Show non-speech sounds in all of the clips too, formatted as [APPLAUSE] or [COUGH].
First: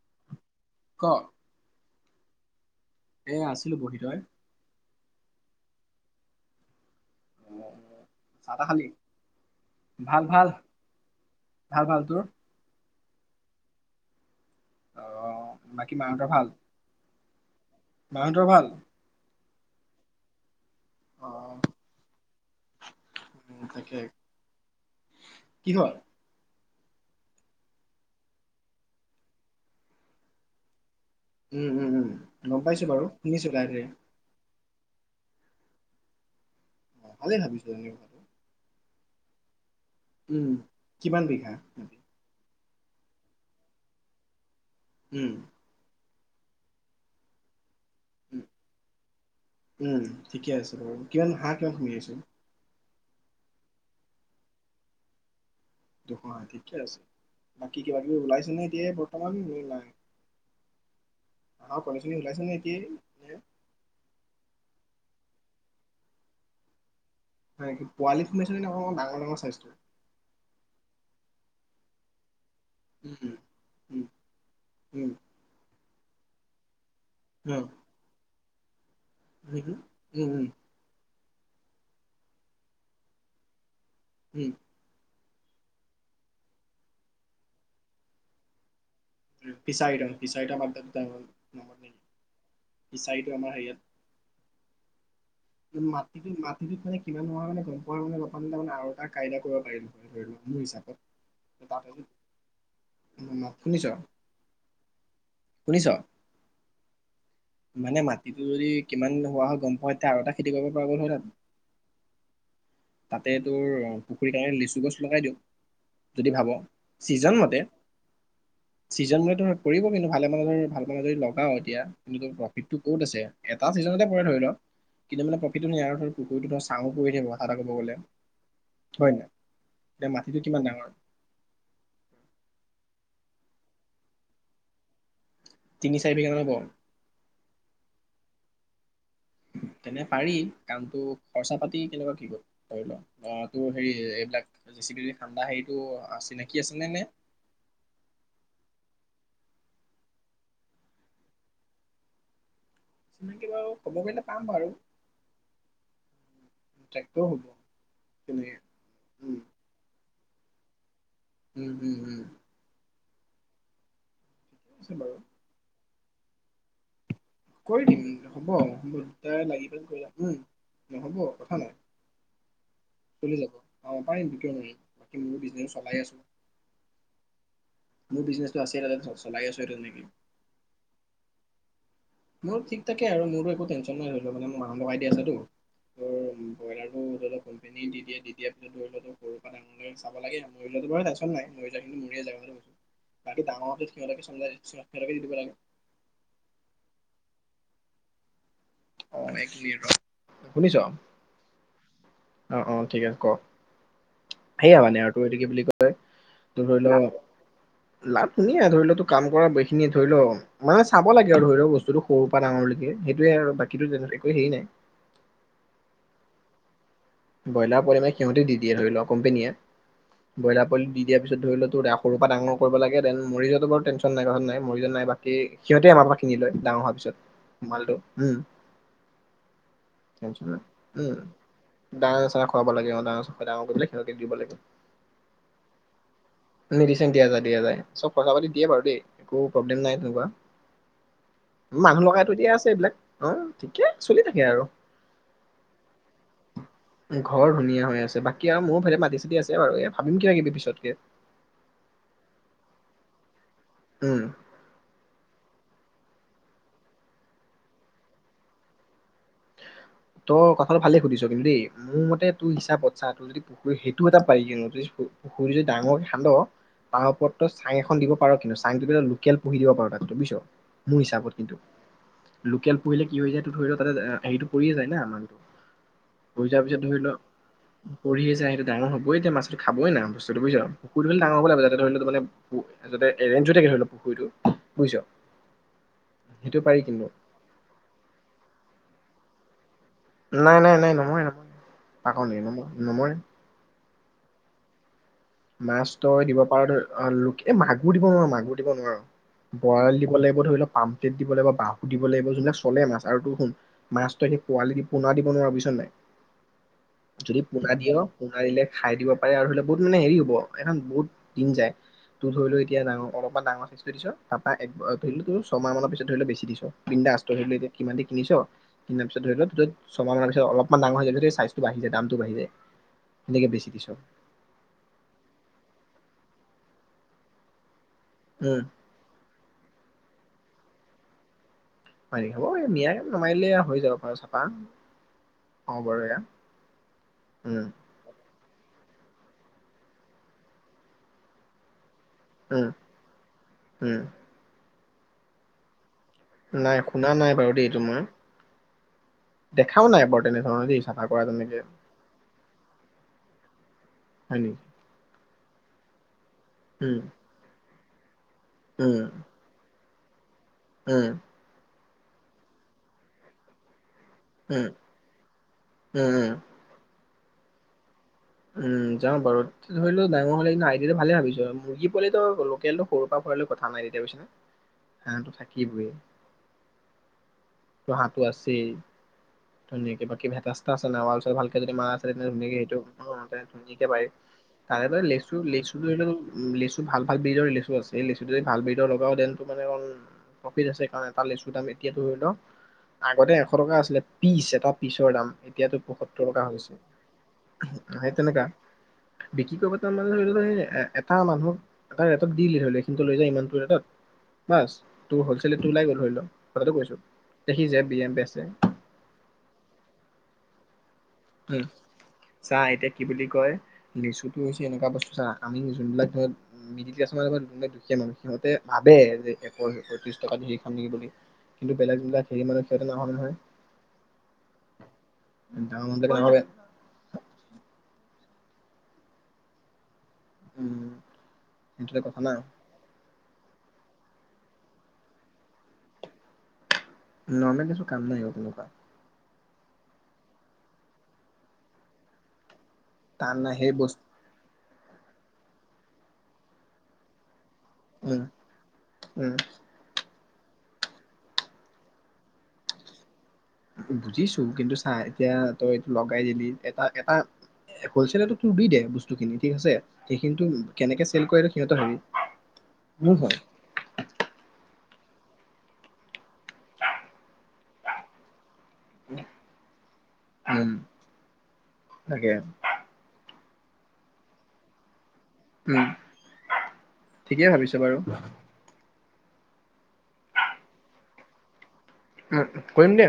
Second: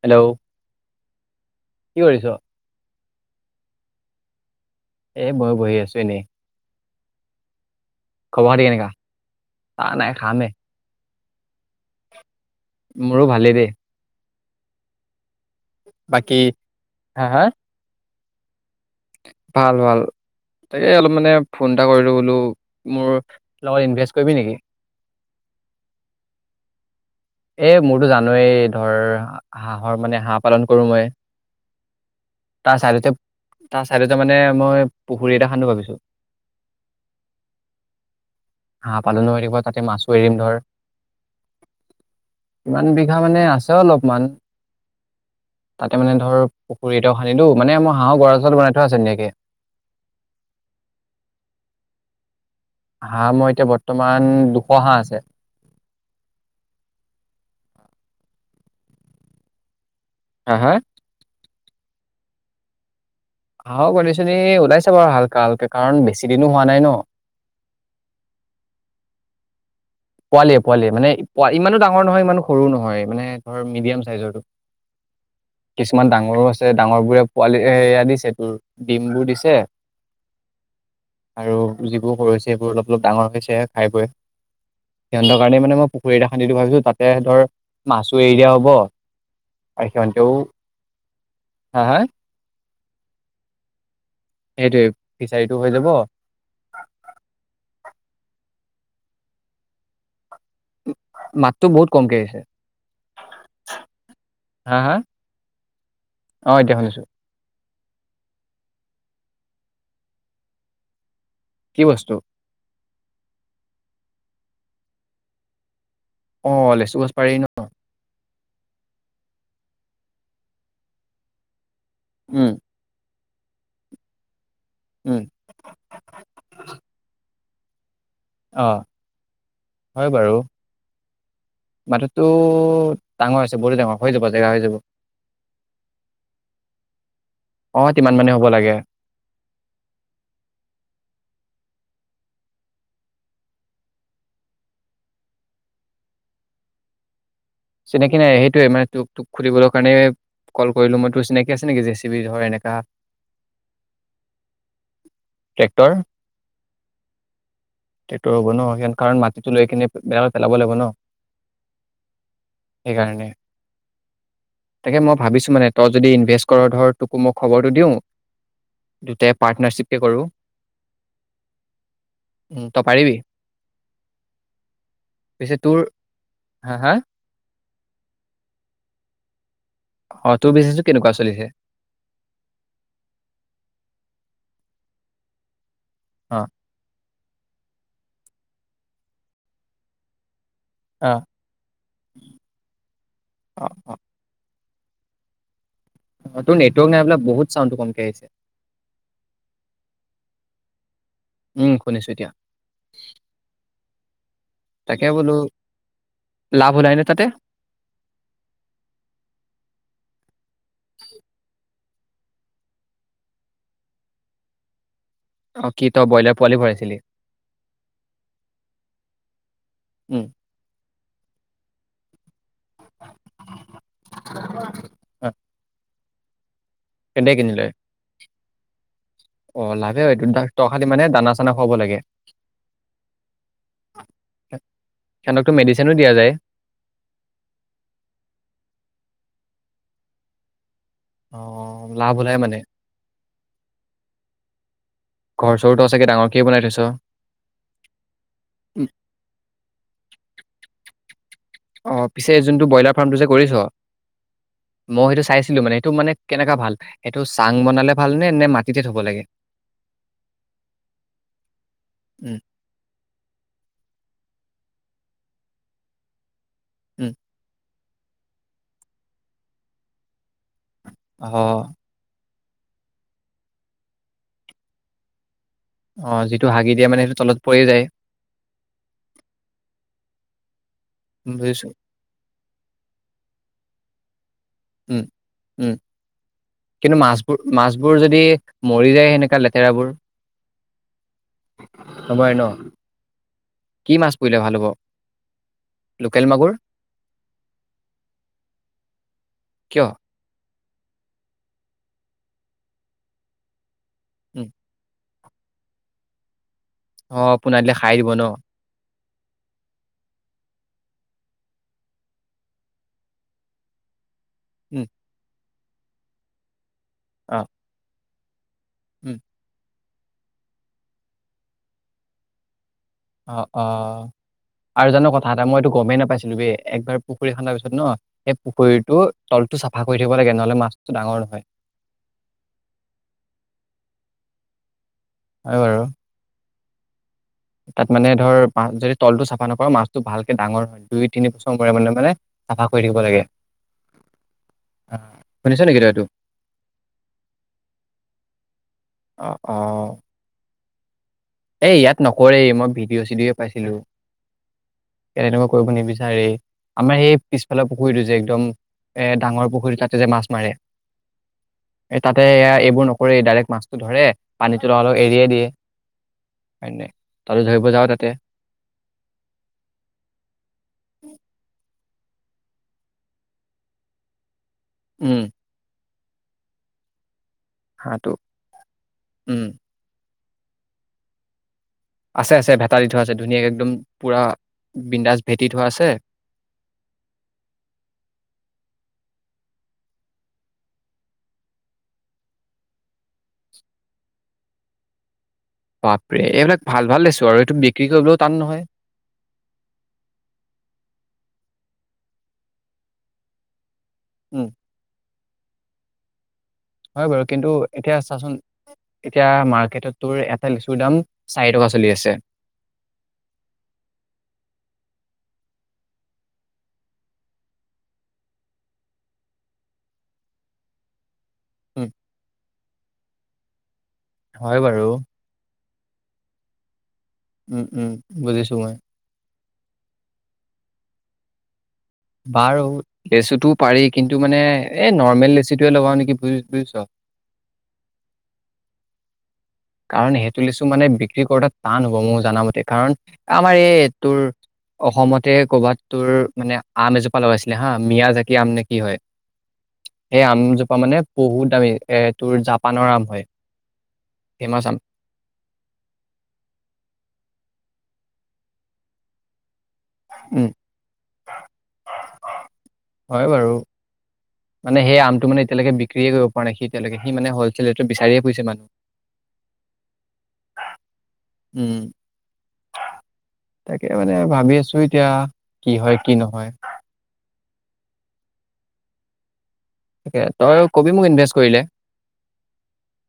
Hello ক' কি কৰিছ? এ আছিলো বহি, তই? এ মইও বহি আছোঁ, এনেই। আহ, খবৰ চাহ খাতি তাহ খালি কেনেকা? আ নাই ভাল খামহে। ভাল ভাল ভাল, তোৰ? মোৰো ভালেই দে। অ'। বাকী মাহঁতৰ ভাল? হা, হা? মাহঁতৰ ভাল? ভাল ভাল। তাকে অলপ অ মানে ফোন এটা কৰিলোঁ বোলো, মোৰ লগত তাকে ইনভেষ্ট কৰিবি নেকি? কি হ'ল এ, মোৰতো জানই ধৰ হাঁহৰ মানে হাঁহ পালন কৰো মই। উম, উম, উম গম তাৰ পাইছো বাৰু চাইডতে শুনিছো তাৰ চাইডতে মানে মই পুখুৰী এটা সান্দো ভাবিছো। অ', ভালেই ভাবিছো হা পালনো হৈ থাকিব তাতে মাছো এৰিম ধৰ। উম' কিমান বিঘা? কিমান বিঘা মানে আছে অলপমান। উম'। তাৰমানে ধৰ পুখুৰী এটাও সান্দিলো মানে মই হাঁহৰ গঁৰাল চৰাল বনাই থোৱা আছে ধুনীয়াকে। উম ঠিকে আছে বাৰু কিযমান হাঁহ কিমান পুসিআছে হাঁহ মই এতিয়া বৰ্তমান দুশ হাঁহ আছে। দুশ হাঁহ ঠিকে আছে, বাকী কিবা কিবি ওলাইছে নে এতিয়া বৰ্তমান নে নাই? হা হা হাহঁ কনী ওলাইছে নেকি বাহঁ কনী ছনী ওলাইছা বাৰু হালকা হালকে কাৰণ বেছি দিনো হোৱা নাই ন হয় নে পোৱালি সোমাইছে নে অপ ডাঙৰ ডাঙৰ স্বাস্থটো পোৱালিয় পোৱালিয় মানে প ইমানো ডাঙৰ নহয় ইমানো সৰু নহয় মানে উম ধৰ মিডিয়াম উম চাইজৰটো উম কিছুমান ডাঙৰো আছে ডাঙৰ বোৰে পোৱালি এয়া দিছে তোৰ ডিমবোৰ দিছে। কি হ'ল আৰু যিবোৰ সৰু হৈছে সেইবোৰ অলপ অলপ ডাঙৰ হৈছে খাই বৈ উম সিহঁৰ কাৰণে মানে মই পুখুৰী এটা খান্দিটো ভাবিছো তাতে ধৰ মাছো এৰি দিয়া হ'ব আৰু ফিছাৰি সিহঁতেও এটা ন হা নেকি হা ফিছাৰিটো আমাৰ হেৰিয়াত সেইটোৱে ফিচাৰীটো হৈ যাব মাটিটো মাটিটো খানে কিমান নোহোৱা হয় নে তম মই মানে বমান তাৰানে আৰুটা কাইদা কৰিব পাৰিলো হয় ধৰি লও মাতটো বহুত কমকৈ আহিছে শুনিছ হা হা শুনিছ অ এতিয়া শুনিছো মানে মাটিটো যদি কিমান হোৱা হয় গম পোৱাওঁ এতিয়া আৰু এটা খেতি কৰিব পৰা গ'ল হয় কি বস্তু তাতে তোৰ পুখুৰীৰ কাৰণে লিচু গছ লগাই দিওঁ যদি অ ভাবো লেচু গছ পাৰি ছিজন ন মতে চিজন মান পৰিব কিন্তু ভালে মানে ধ ভাল মানে যদি লগাও এতিয়া কিন্তু ত উম প্ৰফিটটো ক'ত আছে এটা ছিজনতে পৰে ধৰি ল উম কিন্তু মানে প্ৰফিটো নাই আৰু ধৰ পুখুৰীটো ধৰ চাশু পৰি থাকিব সঁচা কথা ক'ব গ'লে অ হয় নাই হয় এতিয়া বাৰু মাটিটো কিমান ডাঙৰ মাটিটো ডাঙৰ আছে বহুত ডাঙৰ হৈ যাব জেগা হৈ যাব তিনি চাৰি বিঘা মান হব অ কিমান মানে হ'ব লাগে তেনে পাৰি কামটো খৰচা পাতি কেনেকুৱা কি কল ধৰি লোৱা তোৰ হেৰি এইবিলাক জিচি ঠা্ডা হেৰিটো চিনাকি আছেনে নে চিনাকি নাই সেইটোৱে মানে তোক তোক সুধিবলৈৰ কাৰণে কল কৰিলো মই তোৰ চিনাকি আছে নেকি জে চি বি ধৰ এনেককা চিনাকি বাৰু খবৰ কৰিলে পাম বাৰু ট্ৰেক্টৰ হ'ব তেক্টৰ হ'ব তেনেকে ন স কাৰণ উম মাটিটো লৈ কিনে বেয়া পেলাব লাগিব ন। উম, উম, উম। সেইকাৰণে। ঠিকে আছে তাকে বাৰু মই ভাবিছো মানে। তই যদি ইনভেষ্ট কৰ ধৰ। তোকো মই খবৰটো কৰি দিওঁ দিম হ'ব হ'ব দুটাই লাগিেল পাৰ্টনাৰশ্বিপকে কৰি কৰো য উম নহ'ব কথা নাই উম, তই পাৰিবি চলি যাব অ পাৰিম কিয় নোৱাৰি বাকী মোৰ পিছে বিজনেছ তোৰ চলাই আছো। হা হা মোৰ বিজনেচো আছে ত চলাই আছো। সেইটো তেনেকে অ তোৰ বিজনেছো কেনেকুৱা চলিছে। মোৰ ঠিক থাকে আৰু মোৰো একো টেন্যন নাই ধৰি লও মানে মই মানহ লগাইিয় আছাো ত অ ব্ৰইলাৰ টো ধৰিক কোম্পানী দি দিয়ে দি দিয়া। দৰি ললতো সৰুৰ পৰা তেওঁলোকে চাব লাগে আৰু। মৰি যোৱাো অ বাৰু টন নাই মৰি যা কিন্তু মৰি জেগা গৈছো বাকী অ অ গাৱৰতে সিহতকে চ। কিটো প [UNINTELLIGIBLE] অ তোৰ নেটৱৰ্ক নাই বাই বহুত চাউডটো কমক আহিছে। অ শুনিছ উম শুনিছো এতিয়া অ অ ঠিক আছে। ক সেইয়া মানে তাকে আৰু ত বোলো এইটো কি বুলি কয় লাভ ধৰি ওলাই লও নে তাতে লাভ শুনিয়ে ধৰি লও তোৰ কাম কৰাখিনি। থৈলও। মানে চাব লাগে আৰু ধৰি লক বস্তুটো। সৰুৰ পৰা ডাঙৰলৈকে সেইটোৱে আৰু বাকী। কিন্তু তেনে একো হেৰি নাই। অ কি তই ব্ৰইলাৰ পোৱালি ভৰাইছিলি। ব্ৰইলাৰ পোৱে সিহঁতি দি দিয়ে ধৰি ল কম্পেনীয়ে উম ব্ৰইলাৰ পলি দিয়াৰিছত ৰাস। সৰু পৰা ডাঙৰ। কৰিব লাগে দেন মৰিজত বাৰু টন নাই নাই মৰিজন নাই অ, বাকী সিহতে আমাক। কিনি লয়। ডাঙৰ হোৱাৰ কেনেকে কিনিলে পিছত মালটো উম। অ লভ হয় তহ খালি মানে দানা চানা খুৱাব। লাগে ডাঙৰচা খুৱাব লাগে অ ডাঙৰ চ ডাঙৰ কৰি খ দিব লাগে সিহঁতকতো মেডিচিনো দিয়া যায় মেডিচ দিয়া যায় দিয়া যায় চব খৰচা পাতি দিয়ে বাৰু দেই। এক প্ৰব্লেম নাই তেনেকুৱা। অ মানুহ লাভ ওলাই লগাইো এতিয়া মানে আছে এইবিলাক অ ঠিকে আছে। চলি থাকে আৰু। ঘৰ চৰটো আ চাগে ডাঙৰ। ঘৰ ধুনীয়া হৈ আছে বাকী আৰু মোৰ উম, ভেদে মাতি চাতি আছে বাৰু এই ভাবিম কিবা কিবি পিছতকে। অ পিছে যোনটো ব্ৰইলাৰ ফাৰ্মটো যে কৰিছ। উম মই সেইটো চাইছিলো মানে। এইটো মানে কেনেকা ভাল এইেটো চাং বনালে ভাল নে, নে মাটিতে থ'ব লাগে। তই কথাটো ভালে সুধিছ কিন্তু দেই মোৰ মতে উম তোৰ হিচাপত চা তোৰ যদি পুখুৰী সেইটো এটা [INAUDIBLE] পুখুৰীটো যদি ডাঙৰ খান্দ। তাৰ উম ওপৰত তই চাং এখন দিব পাৰ কিন্তু চাংটো লোকেল পঢ়ি দিব পাৰো তাত বুইছ মোৰ অ হিচাপত কিন্তু লোকেল পুহিলে কি হৈ যায় তটো ধৰি'ল তাতে হেৰিটো পৰিয়ে যায়। বেয়া নহয় সেইটো। অ যিটো পৰি যোৱাৰ হাগি পিছত দিয়ে মানে ধৰি'ল সেইটো তলত পৰি যায় পৰিয়েই যায় সেইটো ডাঙৰ হবই এতি মাছটো খাবই না বস্তুটো বুজিছ। পুখুৰীটো ধৰি'ল ডাঙৰ হ'ব লাগিব বুজিছো যাতে ধৰি'ল ম যাতে এৰেঞ্জ হৈ থাকে ধৰি'ল। পুখুৰীটো বুজিছ উম, উম সেইটো পাৰি কিন্তু মাছবোৰ, মাছবোৰ যদি মৰি যায় এনেকা লেতেৰাবোৰ নাই, নাই, নাই নমৰে, নমৰে পাগৰ নমৰে ন নেকি? নম-নমৰে কি মাছ পৰিলে ভাল হ'ব? মাছ লোকেল তই দিব মাগুৰ পাৰ ধ অ', লোকে-এই মাগুৰ দিব নোৱাৰ, মাগুৰ দিব নোৱাৰ, বৰালি কিয় দিব লাগিব ধৰি ল পাম প্লেট দিব লাগিব, বাহু দিব লাগিব যোনবিলাক চলে মাছ আৰু তোৰ শুন মাছ তই সেই পোৱালি দি পোনা দি কোনো [UNINTELLIGIBLE] নাই। অ', যদি পোনা দিলে খাই দিয়, দিব ন? পোনা দিলে খাই দিব পাৰে আৰু ধৰি ল বহুত মানে হেৰি এখন বহুত দিন যায় তোৰ ধৰি লৈ এতিয়া ডাঙৰ অলপ ডাঙৰ চাইজটো দিছ তাপা এক উম। আ, ধৰিলো তোৰ ছয় মাহ মানৰ পিছত ধৰি ‌ল বেচি দিছ। বিন্দাছ তই অ', ধৰি ল [UNINTELLIGIBLE] কিনিচ উম, [UNINTELLIGIBLE] ছমানৰ পিছত অলপমান ডাঙৰ হৈ যায়, চাইজটো বাঢ়ি যায়, দামটো বাঢ়ি যায়। তেনেকে অ', বেছি দিছ অ', আৰু জান ক থা এটা মইতো গমে নাপাইছিলো বে, একবাৰ পুখুৰী খান্দাৰ পিছত ন সেই উম। পুখুৰীটো তলতো চাফা কৰি থাক গে নহ'লে মাছো ডাঙৰ নহয়। হ'ব মিয়াই [UNINTELLIGIBLE] হৈ যাব পাৰ চফা অ', বাৰু এয়া উম তাত মানে ধৰ মাছ যদ তলটো চাফা নকৰ, মাছটো ভালকে ডাঙৰ হয়, দুই তিনিবছৰ মূৰে, মূৰে মানে চাফা উম কৰি থাকিব লাগে। উম অ', শুনিছ নেকি তই এইটো? নাই, শুনা নাই বাৰু দেই এইটো মই অ', দেখাও অ', নাই বৰ তেনেধৰণৰ দেই। [UNINTELLIGIBLE] তেনেকে এই ইয়াত নকৰেই মই ভিডিঅ' চিডিঅ পাইছিলো। হয়, নি? [UNINTELLIGIBLE] কৰিব নিবিচাৰেই। আমাৰ এই পিছফালে পু দিছে এক একদম উম এ ডাঙৰ পুখুৰী তাত যে মাছ মাৰে উম। এ তাতে এ এইবোৰ নকৰি ডাইৰেক্ট মাছটো ধৰে। উম পানীটো অলপ এৰিয়ে উম উম দিয়ে। তাত ধৰিব যাওঁ তাতে উম, যাওঁ বাৰু ধৰি লওঁ ডাইঙ হ'লেদ আই দিয়াটো ভালে ভাবিছো মুৰ্গী লোকেলটো সৰুৰ পৰা ভৰাৈ কথা নাই তেতিয়া বুজছ নে। উম হাঁহটো থাকিবই। হাঁহটো গহাটো আছেই উম ধনেক কিবা কিবি [UNINTELLIGIBLE] এ যদি মা আছে [UNINTELLIGIBLE] ভেটা এইটো। দি ন থোৱা আছে ধুনীয়াকে একদম পুৰা তাৰ বিন্দাজ লেচু, ভেটি থোৱা লেচু, আছে লেচু ভাল ভালজৰ লেচু আছে লেচুটোদি ভাল ব্ৰিডৰ লগত [UNINTELLIGIBLE] লেচুৰ দাম এতিয়া লওঁ আগতে এশ টকা আছিলে পিচ এটা পিচৰ দাম। এতিয়াতো বাপৰে পয়সত্তৰ টকা এইবিলাক হৈছে ভাল, ভাল লেছু আৰু এইটো বি সেই তেনেকা বিক্ৰী কৰিব তাৰ মানে ধৰি এটা মানুক এটা ৰেটত দি দিলে ধৰি লওঁ সখিনটো লৈ যায় ইমানটো উম ৰেটত বাস ত হলছেলটো ওলাই গ'ল হয় লওঁ। হয় বাৰু কিন্তু এতিয়া চাচোন এতিয়া মাৰ্কেটত তোৰ খাই লিছুৰ দাম চাৰি উম, টকা চলি আছে চা এতিয়া কি বুলি কয় লিচুটো হৈছে এনেকুৱা বস্তু চা আমি যোনবিলাক ধৰ মিডিল ক্লাছ মান যোনবিলাক দুখীয়া মানুহ সিহঁতে ভাবে যে একশয়ত্ৰিশ টকা ধৰি খাম নেকি বুলি। কিন্তু উম বেলেগিলাক হেৰি মানুে সেইটো নহয় নহয় হয় বাৰু এে উম উম বুজিছো হয়াই উম সটো কথা নাই লেচুটোও পাৰি কিন্তু মানে এই নৰ্মেল লেচুটোৱে লগাওঁ নেকি বু বুজিছ নৰ্মছো কাম নাইিব তেনেকুৱা কাৰণ সেইটো লিচো মানে বিক্ৰী কৰোতোত টান হ'ব মোৰ জ জনামতে কাৰণ টান নাই আমাৰ সেই এই বস্তু তোৰ অসমতে কৰ'বাত তোৰ মানে আম এজোপা লগাইছে হা মিয়া উম জাকি আম নে কি হয় উম সেই আমজোপা মানে বহুত দামি এ তোৰ জাপানৰ আম হয় বুজিছ ফেমাচ কিন্তু আম চাহ এতিয়া তই এইটো লগাই দিলি এটা এটা হ'লছেেলতো তোৰ দি দে বস্তুখিনিত ঠিক আছে সেইখিনিতো উম কেনেকে চেল কৰেটো সিহঁত হেৰি হয় বাৰু মানে সেই আমটো মানে এতিয়ালৈকে বিক্ৰয়ে কৰিব পৰা নাই সি এতিয়ালৈকে সি মানে হলছেেল ৰেটত বিচাৰিয়ে ফছে মানুহ উম উম তাকে তাকে মানে ভাবি আছো এতিয়া কি উম হয় কি নহয় ঠিকেই ভাবিছো বাৰু তাকে তই কবি মোক ইনভেষ্ট কৰিলে উম কৰিম দে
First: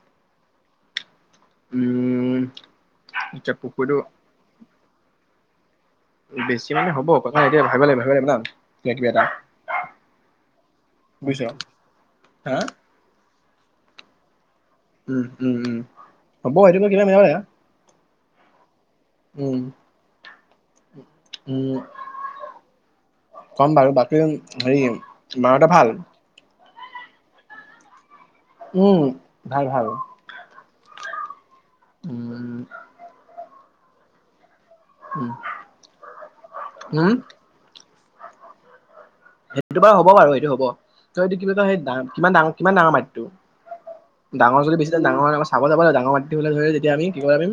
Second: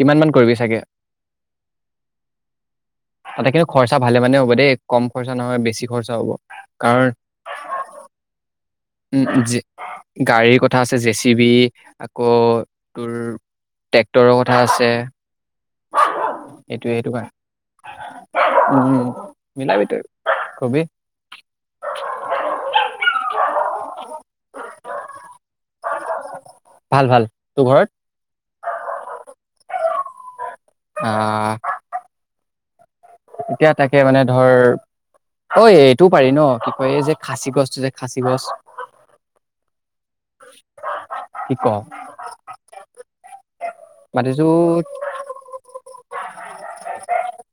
কিমান মান কৰিবি চাগে উম, ত এতিয়া কিন্তু খৰচা পুখুৰীটো ভালে মানে হ'ব দেই কম পইচা নহয় বেছি খৰচা হ'ব বেছি মানে কাৰণ হ'ব প এতিয়া ভাব লাগ ভাবিব লে ন উম গাড়ীৰ কথা আছে জে চি বুজিছ বি আকৌ হা তোৰ ট্ৰেক্টৰৰ কথা আছে উম উম উম হ'ব সেইটো এইটোৱে কিব কাৰণে নয়া উম, উম মিলাবি তই কবি উম কম বাৰু বাকী হেৰি মাৰতে ভাল ভাল ভাল তোৰ ঘৰত উম ভাল ভাল উম উম। এতিয়া তাকে মানে ধৰ উম, ঐ এইটোও পাৰি ন' কি কয় এই উম যে খাচী গছটো যে খাচী গছ। সেইটো। হ'ব বাৰু সেইটো হ'ব ত এইটো কি বুলি কয় সেই কিমান ডাঙৰ কিমান ডাঙৰ মাটিটো মাটিতো ডাঙৰ যদি বেছি ডাঙৰ চাব যাব লাগ ডাঙৰ মাটিটো হ'লে ধৰি তেতিয়া আমি কি কৰিব পাৰিম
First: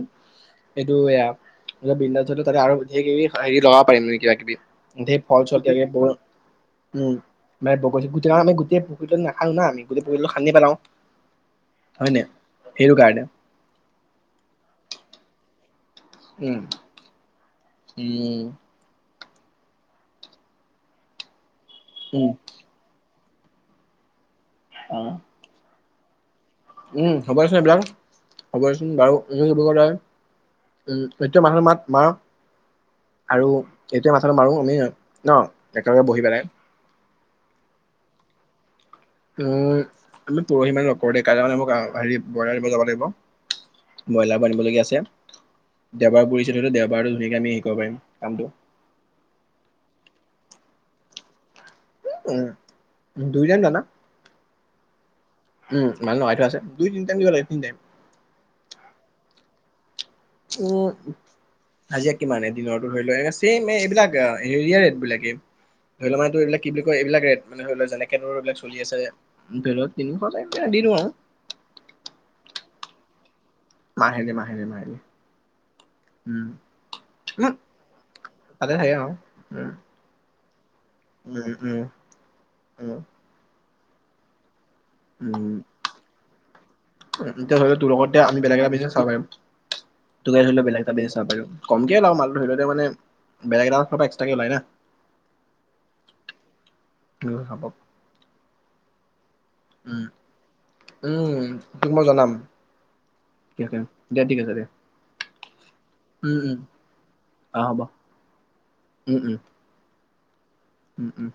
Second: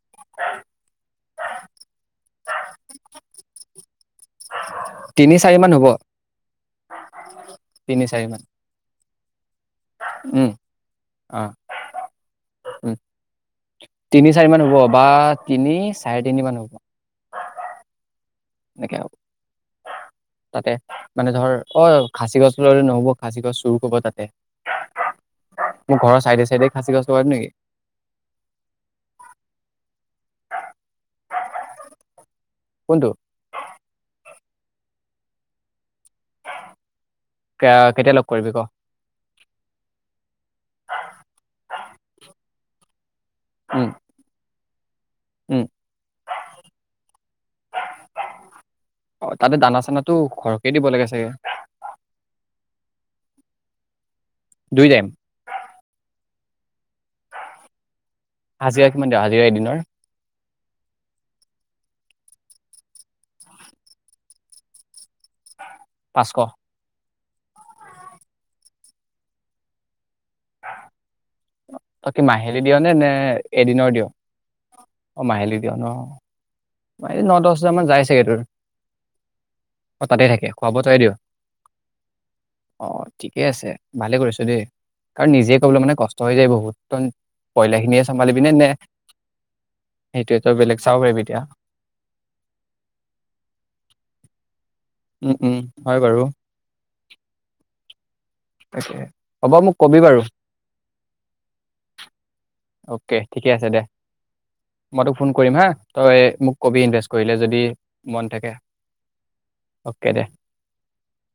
এইটো এয়া ত আৰু হেৰি লগব পাৰম নি কিবা কিবি। ধেই তিনি ফল চাৰি চল মান থেলে হ'ব ব উম [UNINTELLIGIBLE] তিনি চাৰি মান [UNINTELLIGIBLE] না আমি গোটেই পুখুৰীটো উম, খান্দি পেলাও অ', হয় নাই সেইটো উম, কাৰণে তিনি, চাৰি মান হ'ব বা তিনি চাৰে তিনি উম মান হ'ব। উম [UNINTELLIGIBLE] তাতে, মানে ধৰ অ', উম খাচী গছ [UNINTELLIGIBLE] নহ'ব খাচী গছ চুৰ কৰিব তাতে। [UNINTELLIGIBLE] মোক ঘৰ চাইদেচ উম, হ'ব দেচোন এইবিলাক, হ'ব দেচোন বাৰু [UNINTELLIGIBLE] মানুহ মাত মাৰ কোনটো আৰু এইটোৱে‌ [UNINTELLIGIBLE] মাৰো আমি ন? একেলগে বহি পেলাই। [UNINTELLIGIBLE] কেতিয়া লগ কৰিবি ক? আমি পৰহি মানে লগ কৰোঁ দে, কাইলৈ মানে আ, হেৰি ব্ৰইলাৰ আনিব যাব লাগিব, উম ব্ৰইলাৰ ব আনিবলগীয়া আছে উম দেওবাৰ কৰিছিলটো দেওবাৰটো ধুনীয়াকে আমি শিকিব পাৰিম কামটো। তো সৰহকে দিব লাগে চাগে। উম, দুইজন জানা। দুই টাইম উম, মান নু দুই তিনিটটা দিব লাগে তিনিটাইম হাজিৰা কিমান দিনৰ হাজিৰা এদিনৰ? উ হাজিয়া কিমানে দিনৰতো ধৰি লোৱা চেম এইবিলাক হেৰিয়বিলাকে ধৰিল পাঁচশ মটো এইবিলাক কি বুলি কয় এইবিলাক এ মানে ধৰি লোৱা যেনেকে ধৰ এইবিলাক চলি আছে ভত তিনিশ দি দিওঁ আৰু তাক কি মাহিলী দিয় নে নে এদিনৰ দিওঁ মাহেলী মাহেলী মাহেলী অ', মাহেলী দিয় অ'। উম, ন দহ বজ মান যাই চাগেটোৰ তাতে থাকে আৰু উম, তাতে থাকে খোৱা বোৱা তয়ে দিয় উম, উম, উম, অহ, ঠিকে আছে। ভালে কৰিছো দেই। কাৰণ উম, নিজে কবলৈ মানে কষ্ট হৈ যায় বহুত এতিয়া ধৰি লও তোৰ পয়লাখিনিয়ে লগতে আমি চম্ভালিবি নে বেলেগ নে এটা বিজনেছ চাব পাৰিম তোকে সেইটোৱে ধৰি তই লও বেলেগ এটা চাব বিজনেছ পাৰিবি এতিয়া। পাৰিম কমকে লওঁ মালটো ধৰি লওঁ মেনে বেলেগ এটা এক্সট্ৰাকে ওলাই না। উম, উম হয়, বাৰু। উম, হ'ব। [UNINTELLIGIBLE] কবি উম, বাৰু উম তোক মই জনাম। অ'কে ঠিকে অ'কে আছে অ'কে দে, দিয়া ঠিক আছে দিয়া মই তোক ফোন কৰিম হা তই উম মোক উম কবি ইনভেষ্ট কৰিলে অ যদি হ'ব মন থাকে। উম উম অ'কে দে। উম, উম।